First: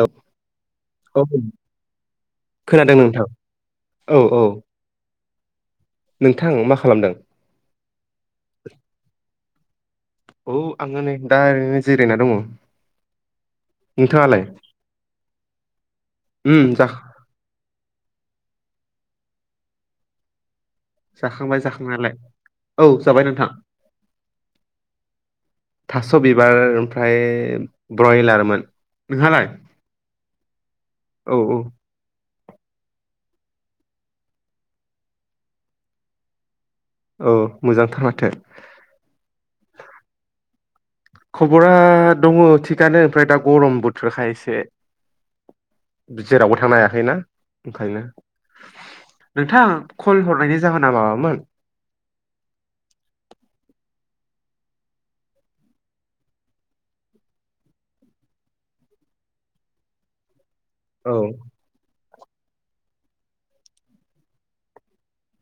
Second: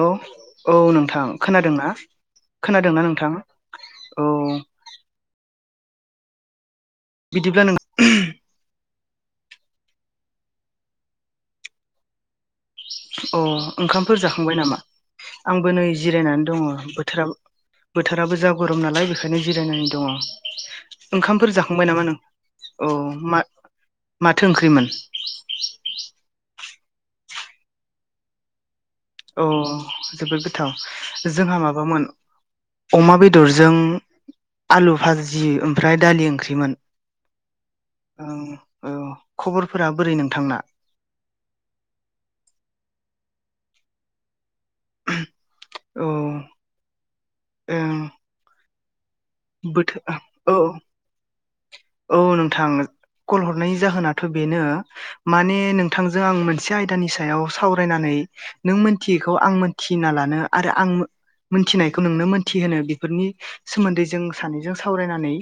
औ औ नोंथां खोनादोंना खोनादोंना नोंथां? औ औ। नोंथां मासे बिदिब्ला नों ओहोम। औ आङो नै दा ओरैनो जिरायना दङ। अ ओंखामफोर नोंथाङालाय जाखांबाय नामा आंबो नै जिरायनानै दङ उम बोथोराव बोथोराबो जा गरम नालाय बेखायनो जिरायनानै दङ। ओंखामफोर जाखांबाय नामा नों औ जाबाय म नोंथां माथो ओंख्रिमोन? थास' बिबार ओमफ्राय ब्रयलारमोन औ नोंहालाय जोबोद गोथाव औ औ जोंहा माबामोन अमा बेदर बेदरजों आलु भाजि ओमफ्राय दालि ओंख्रिमोन। औ मोजांथार औ माथो औ खबरफोरा बोरै नोंथांना? खबरा दङ थिगानो ओमफ्राय दा गरम बोथोरख एसे औ जेरावबो थांनो हायाखैनाा ओं ओंखायनो नोंथां कल बोथोर औ हरनायनि जाहोना माबामोन औ नोंथां कल हरनाय जाहोना? बेनो माने नोंथांजों आं मोनसे आयदानि सायाव सावरायनानै नों मोनथि आ मोनना ल आरो आ औ मोननायखौ नोंनो मोनो बेफोरनि सोमोन्दै जों सानैजों सावरायनानै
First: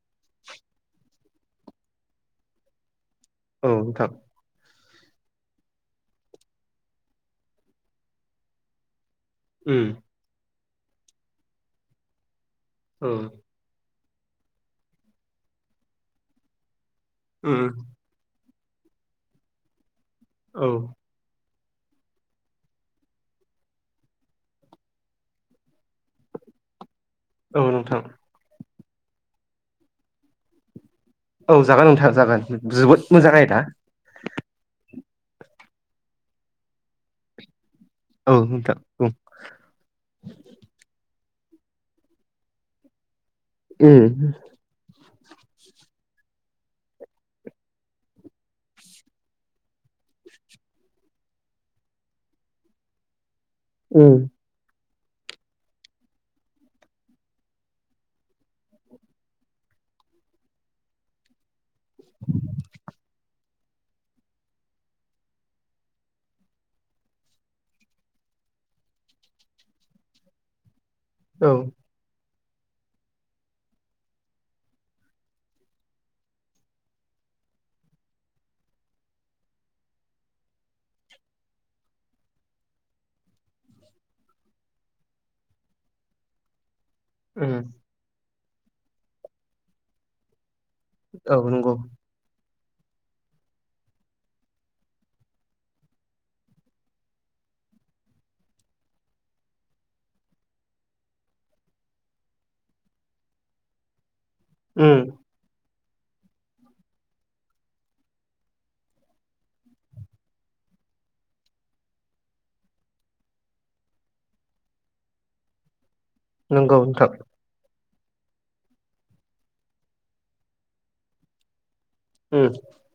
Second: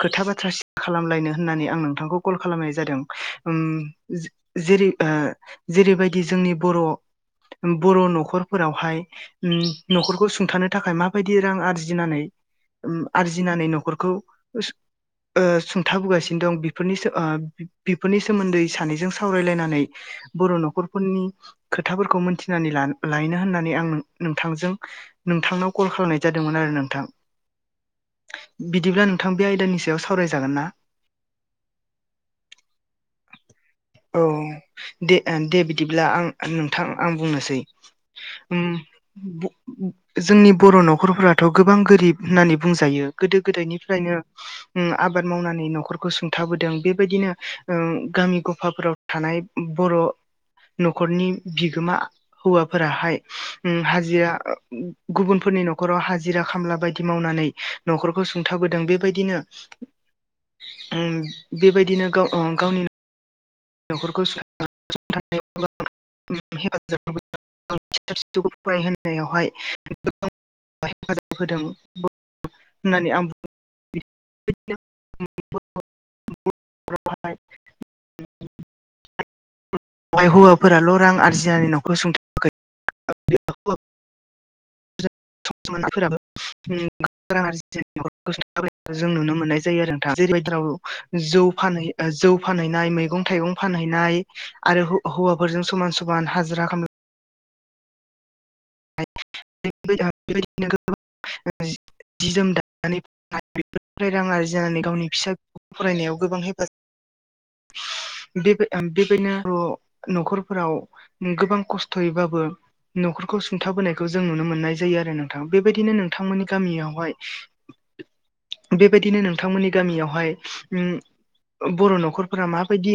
खोथा बाथ्रा खालामलायनो होननानै आं नोंथांखौ कल खालामनाय जादों। औ नोंथां जेरै जेरैबायदि जोंनि बर' बर' न'खरफोरावहाय उम न'खरखौ सुंथानो थाखाय माबायदि रां आरजिनानै औ आरजिनानै न'खरखौ सुंथाबोगासिनो दं बेफोरनि उम बेफोरनि सोमोन्दै सानैजों सावरायलायनानै बर' औ न'खरफोरनि खोथाफोरखौ मिथिनानै लायनो होननानै आं नोंथांजों नोंथांनाव कल खालामनाय जादोंमोन आरो नोंथां औ नोंथां बिदिब्ला नोंथां बे आयदानि सायाव सावरायजागोन ना? औ जागोन नोंथां जागोन जोबोद मोजां आयदा । औ दे दे बिदिब्ला आं नोंथां आं बुंनोसै औ नोंथां बुं जोंनि बर' न'खरफोराथ' गोबां गोरिब होननानै बुंजायो गोदो उम गोदायनिफ्रायनो आबाद मावनानै न'खरखौ सुंथाबोदों बेबायदिनो गामि गफाफोराव थानाय बर' न'खरनि बिगोमा हौवाफोराहाय उम हाजिरा गुबुनफोरनि न'खराव हाजिरा खामला बायदि मावनानै न'खरखौ सुंथाबोदों बेबायदिनो बेबायदिनो गाव गावनि न'खरखौ हेफाजाब होखौ फरायहावहाय हेफाजाब औ होदों होननानै आं बु [inaudible] [unintelligible] बेहाय हौवाफोराल' रां आरजिनानै न'खौ सुंथ'वाखै सम मोनाफोराबो [unintelligible] उम आरजि जों नुनो मोननाय जायो आरो दा जेरैबायदि राव औ जौ नंगौ फानहै ओ जौ फानहैनाय मैगं थाइगं फानहैनाय। आरो हौ हौवाफोरजों समान समान हाजिरा खला [unintelligible] जि जोम दानानै फानानै बेफोरफ्राय रां आरि जानानै उम गावनि फिसा फरायनायाव गोबां हेफाजाब बे ओ बेबायदिनो' न'खरफोराव गोबां खस्थ'यैबाबो न'ख खौ सुंथाबोनायखौ जों नुनो मोननाय जायो आरो नोंथां बेबायदिनो नोंथांमोननि नंगौ नोंथां गामियावहाय बेबायदिनो नोंथांमोननि गामियावहाय उम बर' न'खरफोरा उम माबायदि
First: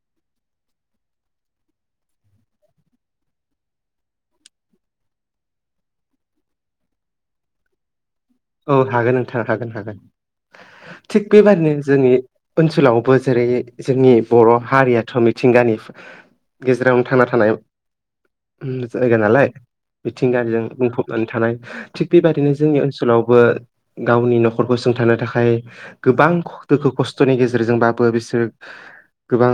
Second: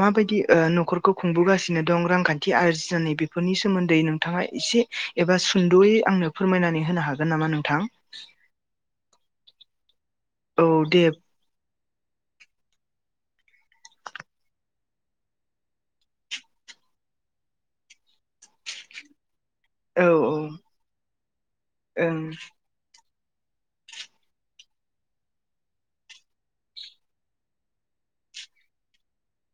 माबायदि ओ न'खरखौ खुंबोगासिनो दं रांखान्थि आरजि नानै बेफोरनि सोमोन्दै नों नोंथाङा एसे एबा सुंद'यै आंनो फोरमायनानै होनो हागोन नामा नोंथां। औ हागोन नोंथां हागोन-हागोन औ दे थिग बेबादनो जोंनि ओनसोलावबो जेरै जोंनि बर' हारियाथ' मिथिंगानि गेजेरावनो थांना थानाय जायगा नालाय। औ मिथिंगायारिजों औ बुंफबनानै थानाय। थिग ओं बेबायादिनो जोंनि ओनसोलाव बो गावनि न'खरखौ सुथानो थाखाय गोबां दुखु खस्थ'नि गेजेरजोंबाबो बिस सोर गोबां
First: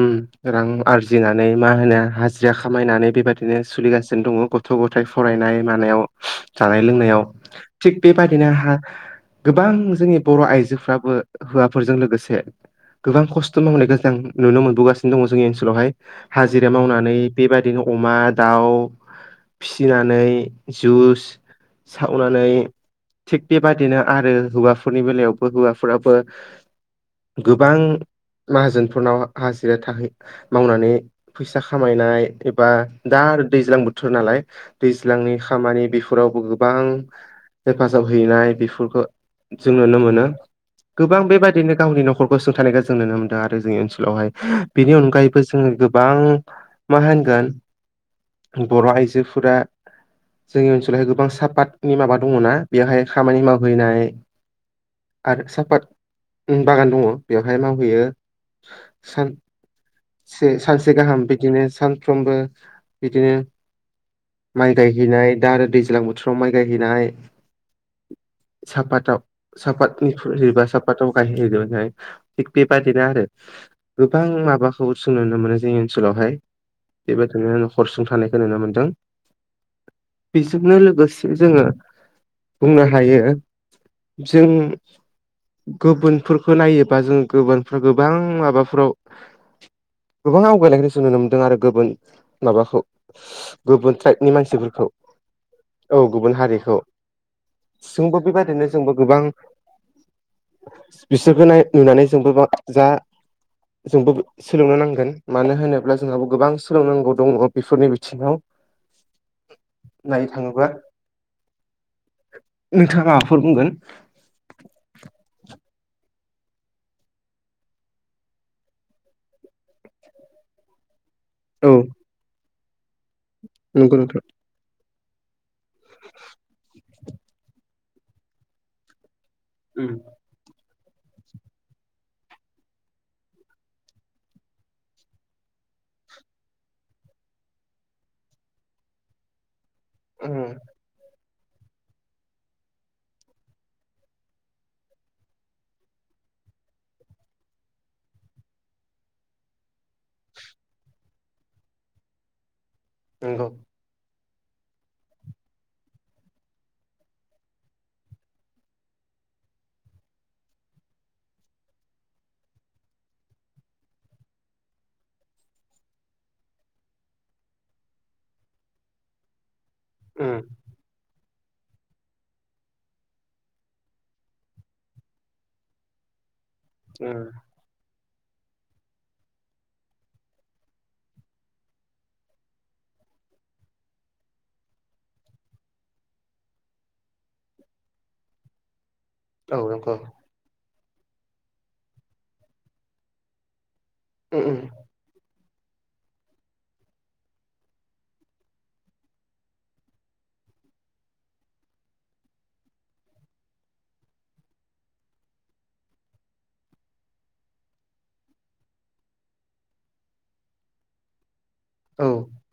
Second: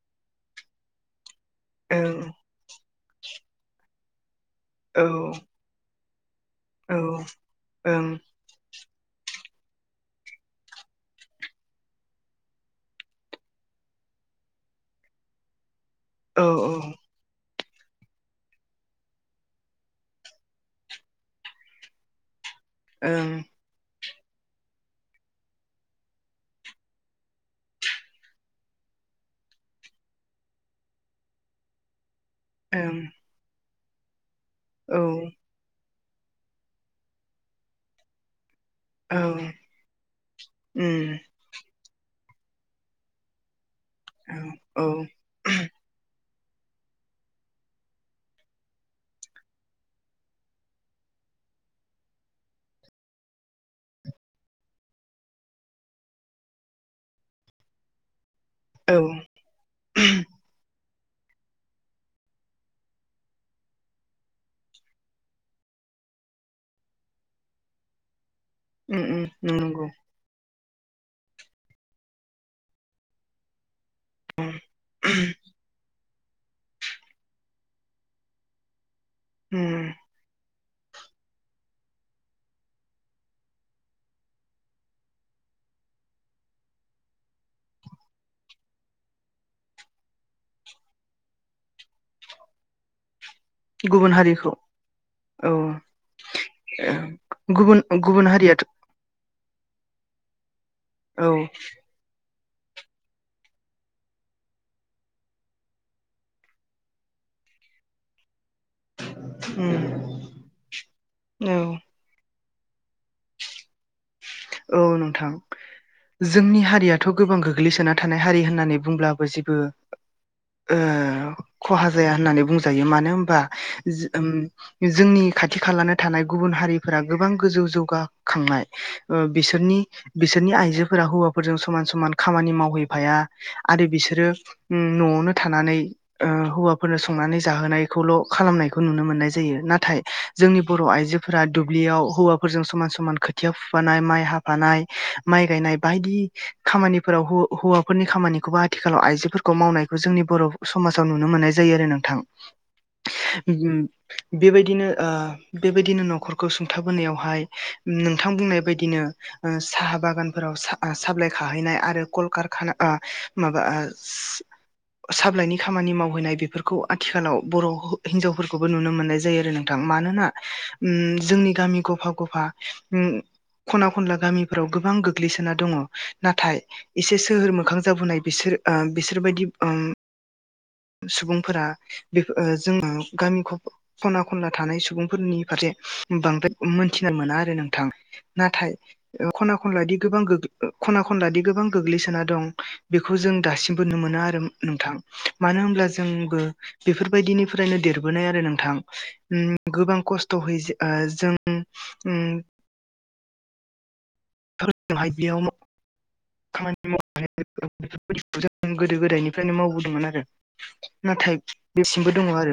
उम रां आरजिना नै मा होनो ओं हाजिर खामायनानै बेबायदिनो सोलिगासिनो दङ। गथ' औ गथायाइ फरायनाय मानायाव जानाय लोंनायाव। ओं थिग बेबादिनो गोबां जोंनि बर' आइजोफ्राबो हौवाफोरजों लोगोसे गोबां खस्थ' मावनायखो जों नुनो मोनबोगासिनो दङ जोंनि ओनसोलावहाय। औ हाजिरा ओं मावनानै बेबादिनो अमा, दाउ फिसिनानै जुस सावनानै, थिग बेबादिनो आरो हौवाफोरनि बेलायावबो हौवाफोराबो गोबां माहाजोनफोरनाव हाजिरथाहै मावनानै फैसा खामायनाय एबा दा आरो दैज्लां बोथोर नालाय, ओं दैज्लांनि खामानि बेफोरावबो गो बां हेफाजाब हैनाय बिफो फोरखो औ जों नुनो मोनो। उम गोबां बेबायदिनो गावनि नखरखो सुंथानायखौ जों नुनो मोनदों आरो जोंनि ओनसोलावहाय। औ बेनि अनगायैबो जों गोबां मा होनगोन बर' आइजोफोरा जोंनि ओनसोलावहाय गोबां साप पादनि माबा दङना, बेवहाय खामानि मावहैनाय आरो सापातनि बागान दङ बेवहाय मावहैयो। औ सानसे सान से गाहाम बिदिनो सानफ्रोमबो बिदिनो माइ गायहैनाय दा आरो दैज्लां बोथोर फ्राव माइ गायहैनाय उम सापादाव उम नंगौ सापादनिफ्राय एबा [unintelligible] थिग बे बादिनो आरो। गोबां माबाखौ सों नुनो मोनो जोङो। ओनसोलावहाय। बेबायदिनो नखरसुंथानायखो नुनो मोन्दों। [inaudible] बिजोंनो लोगोसे जोङो बुंनो हायो जों गुबुनफोरखो नायोबा जों गुबुनफोर गोबां माबाफोराव गोबां आवगायलांनाय जों नुनो मोनदों आरो गुबुन माबाखौ गुबुन ट्राइबनि मानसिफोरखौ। औ गुबुन हारिखौ गुबुन जोंबो गुबुन हारियाथ' बेबादिनो जोंबो गोबां औ बिसोरखौ नाय नुनानै जोंबो बा जा जोंबो सोलोंनो नांगोन। मानो होनोब्ला जोंहाबो गोबां सोलोंनांगौ दङ बेफोरनि बिथिङाव। उम नायनो थाङोबा औ। नोंथाङा माबाफोर बुंगोन? औ नोंथां जोंनि हारियाथ' गोबां गोग्लैसोना थानाय हारि होननानै बुंब्लाबो जेबो ओ औ खहा जाया होननानै बुंजायो। मानो होनबा नंगौ जो नोंथां ओम जोंनि खाथि खालानो थानाय गुबुन हारिफोरा गोबां गोजौ जौगाखांनाय। ओ बिसोरनि उम बिसोरनि आइजो फोरा हौवाफोरजों समान समान खामानि मावहैफाया आरो बिसोरो न'आवनो थानानै ओ हौवाफोरनो संनानै जाहोनायखौल' खालामनायखौ नुनो मोननाय जायो। ना थाय उम जोंनि बर' आइजोफोरा दुब्लियाव हौवाफोरजों समान समान खोथिया फु फानाय माइ हाफानाय, माइ गायनाय बायदि खामानिफोराव हौ-हौवाफोरनि खामानिखौबो आ थिखालाव आइजोफोरखौ मावनायखौ जोंनि बर' समाजाव नुनो मोननाय जायो आरो नोंथां। [inaudible] नंगौ बेबायदिनो ओ बेबायदिनो न'खरखौ सुंथाबोनायावहाय नोंथां बुंनाय बादिनो ओ साहा बागानफ्राव सा साबिलाइ खाहैनाय आरो कल खारखाना ओ माबा आ साबिलायनि खामानि मावहैनाय बेफोरखौ आथिखालाव बर' हौ-हिनजावफोरखौबो नुनो मोननाय जायो आरो नों थां मानोना उम उम जोंनि गामि गफा-गफा उम खना-खनला गामिफोराव गोबां गोग्लैसोना दङ नाथाय औ एसे सोहोर मोखां जाबोनाय बिसोर ओ बिसोरबायदि उम सुबुंफोरा बेफ ओ जोङो गामि ख- खना-खनला थानाय सुबुंफोरनि फारसे बांद्राय मोनथिना मोना आरो नोंथां। नाथाय ओ नंगौ उम खना-खनलादि गोबां गोग खना-खनलादि गोबां गोग्लैसोना दं बेखौ जों दासिमबो नुनो मोना आरो उम नोंथां। मानो होनब्ला जोंबो बेफोरबायदिनिफ्रायनो देरबोनाय आरो नोंथां उम गोबां खस्थ' हय ओ जों उम [unintelligible] खामानि मावनानै [unintelligible] जों गोदो गोदायनिफ्रायनो मावबोदोंमोन आरो नाथाय बेसिमबो दङ औ आरो।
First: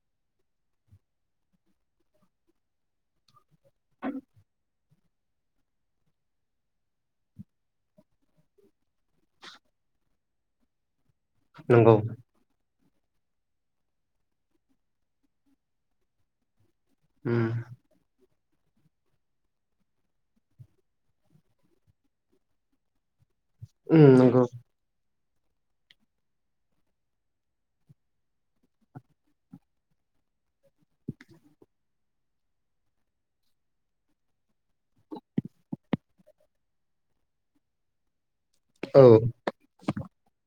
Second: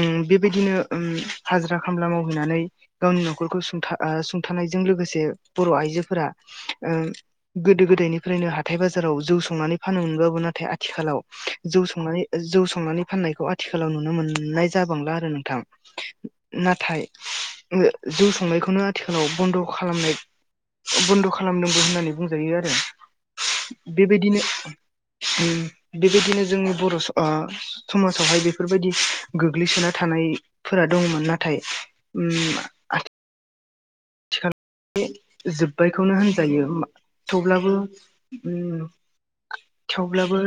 उम बेबायदिनो उम हाजिरा खामला मावहैनानै गावनि न'खरखौ सुंथा आ सुंथानाय जों लोगोसे बर' आइजोफोरा ओ गोदो-गोदायनिफ्रायनो हाथाय बाजाराव जौ संनानै फानोमोनबाबो नाथाय आथिखालाव जौ नंगौ संनानै जौ सं नानै फाननायखौ आथिखालाव नुनो मोननाय जाबांला आरो नोंथां। नाथाय उम ओ जेस संनायखौनो आथिखालाव बन्द' खालामनाय बन्द' खालामनांगौ होननानै बुंजायो आरो। उम बेबायदिनो नंगौ उम बेबायदिनो जोंनि बर' ओ समाजावहाय बेफोरबायदि गोग्लैसोना थानाय फोरा दंमोन नाथाय उम आ बे जोब्बायखौनो होनजायो मा थेवब्लाबो उम औ थेवब्लाबो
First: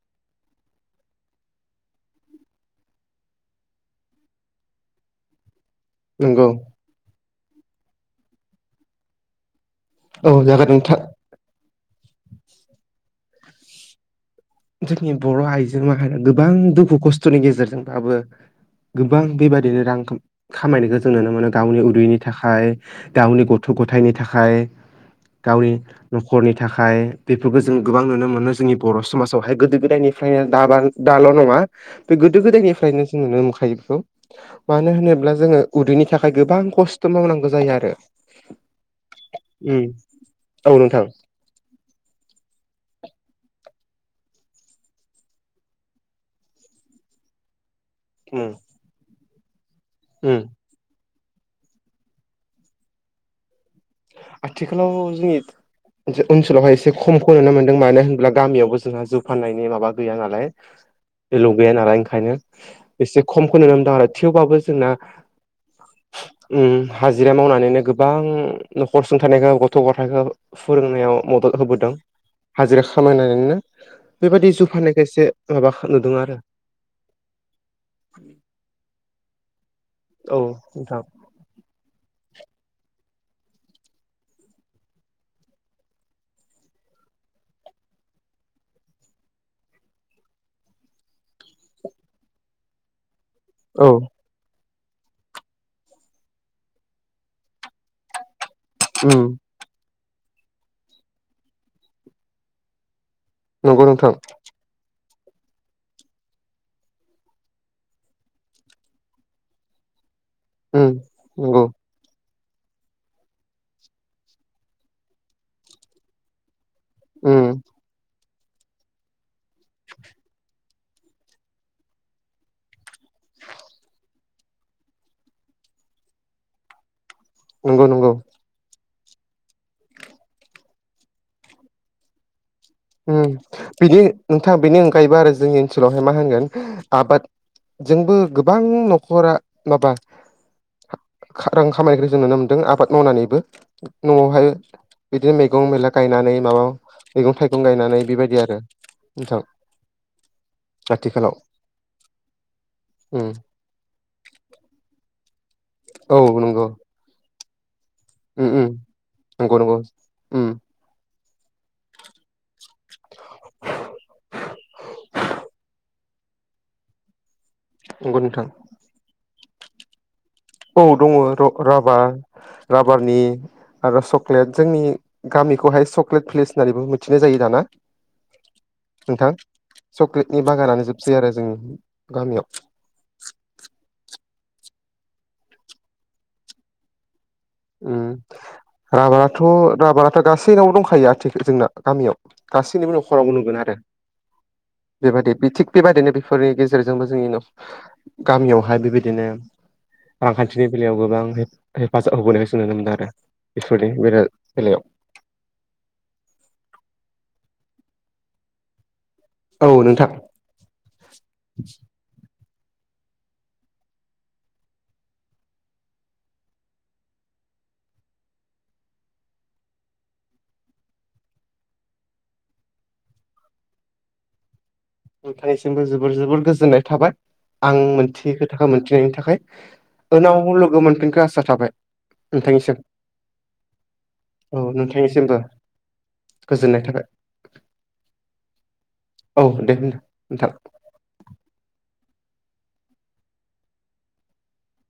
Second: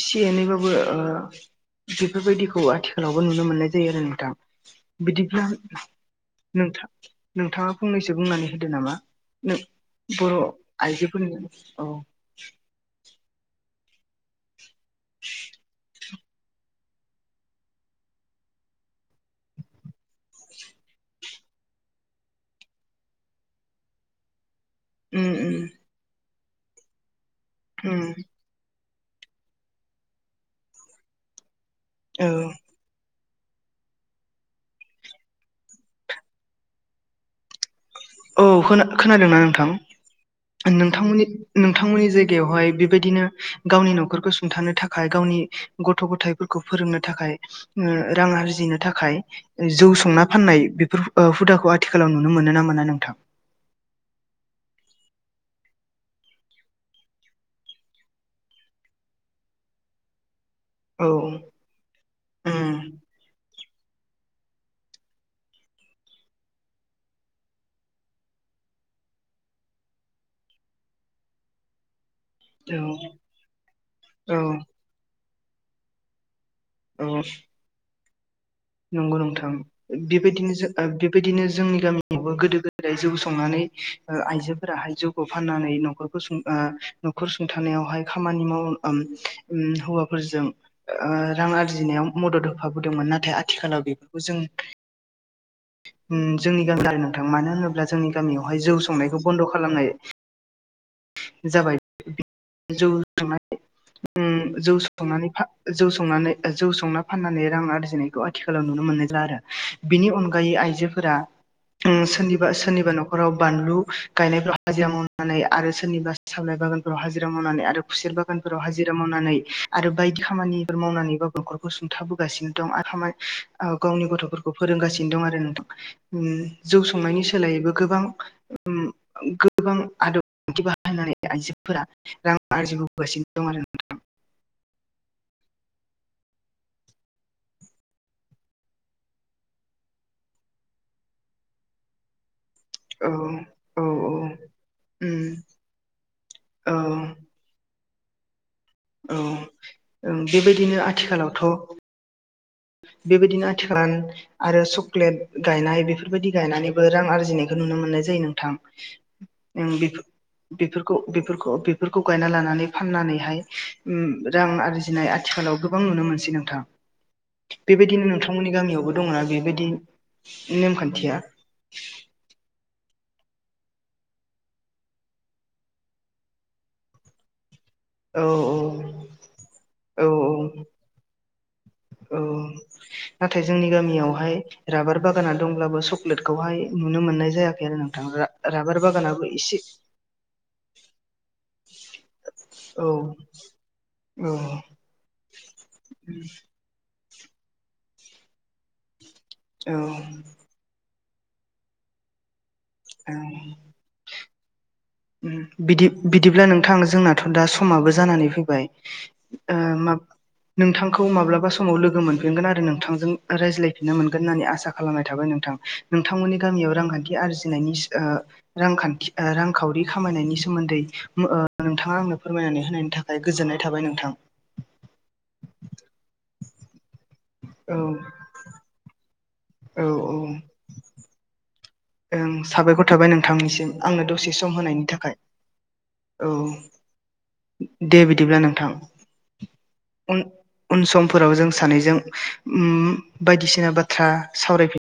एसे एनैबाबो ओ बेफोरबायदिखौ आथिखालावबो नुनो मोननाय जायो आरो नोंथां। बिदिब्ला नंगौ नोंथां नोंथाङा फंनैसो बुंनानै होदो नामा नों औ बर' जागोन नोंथां आइजोफोरनि औ। जोंनि बर' आइजो माहरिया गोबां दुखु खस्थ'नि गेजेरजोंबाबो गोबां बेबायदिनो रां खा-खामायनायखौ जों नुनो मोनो गावनि उदैनि थाखाय गावनि गथ' ग'थायनि थाखाय। उम उम गावनि न'खरनि थाखाय बेफोरखौ जों गोबां उम नुनो मोनो जोंनि बर' समाजावहाय गोदो-गोदायनिफ्रायनो दा बा दाल' नङा बे औ गोदो गोदायनिफ्रायनो जों नुनो मोनखायो बेखौ मानो होनोब्ला जोङो उदैनि थाखाय गोबां खस्थ' मावनांगौ जायो आरो। औ खोना खोनादोंना नोंथां? उम औ नोंथां नोंथांमोननि नोंथांमोननि जायगायावहाय बेबायदिनो गावनि न'खरखौ सुंथानो थाखाय गावनि गथ' गथायाइफोरखौ फोरोंनो थाखाय ओ रां उम आरजिनो थाखाय जौ संना उम फाननाय बेफोर ओ हुदाखौ आथिखालाव नुनो मोनो ना मोना नों आथिखालाव जिनि ओनसो-ओनसोलावहाय एसे खमखौ नुनो मोनदों मानो होमब्ला गामियावबो जोंना जौ फाननायनि माबा गैया नालाय। औ उम एलाउ गैया नालाय ओंखायनो एसे खमखौ नुनो ओ थेवबाबो जोंना उम हाजिरा मावनानैनो गोबां न'खर सुंथानायखौ गथ' गथायखौ फोरोंनायाव मदद होबोदों। औ हाजिरा खामायनानैनो औ बेबायदि जौ फानायखो एसे माबा नुदों आरो। औ। उम नंगौ नोनथां बेबायदिनो ओ नोंथां बेबायदिनो जोंनि गामियावबो गोदो गोदाय जौ स संनानै ओ आइजोफोराहाय जौखौ फाननानै न'खरखौ सुं ओ न'खर सुंथानायावहाय खाम खामानि माव उम हौवाफोरजों ओ रां आरजिनायाव मदद होफाबोदोंमोन नाथाय आ आथिखालाव औ बेफोरखौ जों उम जोंनि गामि नोंथां मानो होनोब्ला जोंनि गामियाव बेहाय जौ संनायखौ उम बन्द' खालामनाय जाबाय जौ संनाय नंगौ नोंथां। ओम जौ संनानै फा जौ संनानै ओ जौ संना फाननानै रां आरजिनायखौ आथिखालाव नुनो मोनला आरो बिनि अनगा बै उम आइजोफोरा नंगौ उम सोरनि ओ सोरनिबा न'खराव बानलु गायनायफ्राव हाजिरा मावनानै आरो सोरनिबा सामलाय बागान हाजिरा उम मावनानै आरो खुसेल बागानफोराव हाजिरा मावनानै आरो बायदि खामानि फोर मावनानैबाबो न'खरखौ सुंथाबोगासिनो दं आराय ओ गावनि गथ'फोरखौ फोरोंगासिनो दं आरो नोंथां। उम जौ संनायनि सोलायैबो नंगौ गोबां नंगौ उम गोबां आदब बाहायनानै आइजोफोरा रां आरजिबोगासिनो उम दं आरो बिदि नोंथाङा बिनि अनगायैबो आरो जोंनि ओनसोलावहाय मा होनगोन आबाद जोंबो गोबां न'खरा माबा खा रां खामायग्रोन ओं नुनो दों आबाद औ मावनानैबो औ न'आवहाय उम बिदिनो औ मैगं-थाइगं गायनानै बेबायदि आरो। औ नोंथां ओं बेबायदिनो आथिखालाव आथिखालावथ ' उम बेबायदिनो आथिखालान आरो चक्लेट गायनाय औ बेफोरबायदि नंगौ गायनानैबो रां आरजिनाय नुनो मोननाय जायो उम नोंथां उम नंगौ नंगौ नों बे उम बेफोर बेफोरखौ बेफोरखौ बेफोरखौ गायना लानानै फाननानैहाय उम रां आरजिनाय आथिखालाव गोबां नुनो मोनसै नोंथां। बेबायदिनो नंगौ नोंथां नोंथांमोननि गामियावबो दङना बेबायदि औ दङ नेमखान्थिया राबार राबारनि आरो चक्लेट जोंनि गामिखौहाय सक्लेट पलेस होननानैबो मिथिनाय जायो दाना। औ औ नोंथां औ चक्लेटनि बागानानो जोबसै आरो जों औ नाथाय जोंनि गामियावहाय राबार बागाना दंब्लाबो सक्लेटखौहाय नुनो मोननाय जायाखै आरो नोंथां रार राभाराथ' राभाराथ' दा सोबनावबो दंखायो आथिख जोंना गामियाव गासैनिबो औ न'खरावबो नुगोन आरो। औ। बेबायदि बि थिग बेबायदिनो बेफोरनि गेजेर जोंबो जोंनि न' गामियावहाय बेबायदिनो औ रांखान्थिनि बेलायाव गोबां आं हेफाजाब होबोनायखौसो नुनो मोनदों आरो औ इफोरनि बेराद बेलायाव। बिदि बिदिब्ला नोंथां जोंनाथ' ओ औ मा नोंथां नोंथांखौ माब्लाबा समाव लोगो मोनफिनगोन आरो नोंथांजों रायज्लायफिननो मोनगोन होननानै आसा खालामनाय थाबाय नोंथां नोंथांमोननि गामियाव रांखान्थि आरजिनाय नि सि ओ रांखान्थि ओ रां खावरि खामायनायनि सोमोन्दै ओ नोंथाङा आंनो फोरमायनानै होनायनि थाखाय गोजोननाय थाबाय नोंथां नोंथांनिसिमबो जोबोर जोबोर गोजोननाय थाबाय आं औ मोनथियै खोथाखौ मोनथिनायनि थाखाय औ औ उनाव लोगो मोनफिनखौ आसा थाबाय ओं नोंथांनिसिम साबायखर थाबाय नोंथांनिसिम आंनो दसे औ सम होनायनि थाखाय नोंथांनिसिमबो औ गोजोननाय थाबाय दे बिदिब्ला नोंथां औ दे होनदो उन नोंथां उन समफोराव जों सानैजों उम बायदिसिना बाथ्रा सावरायफिननो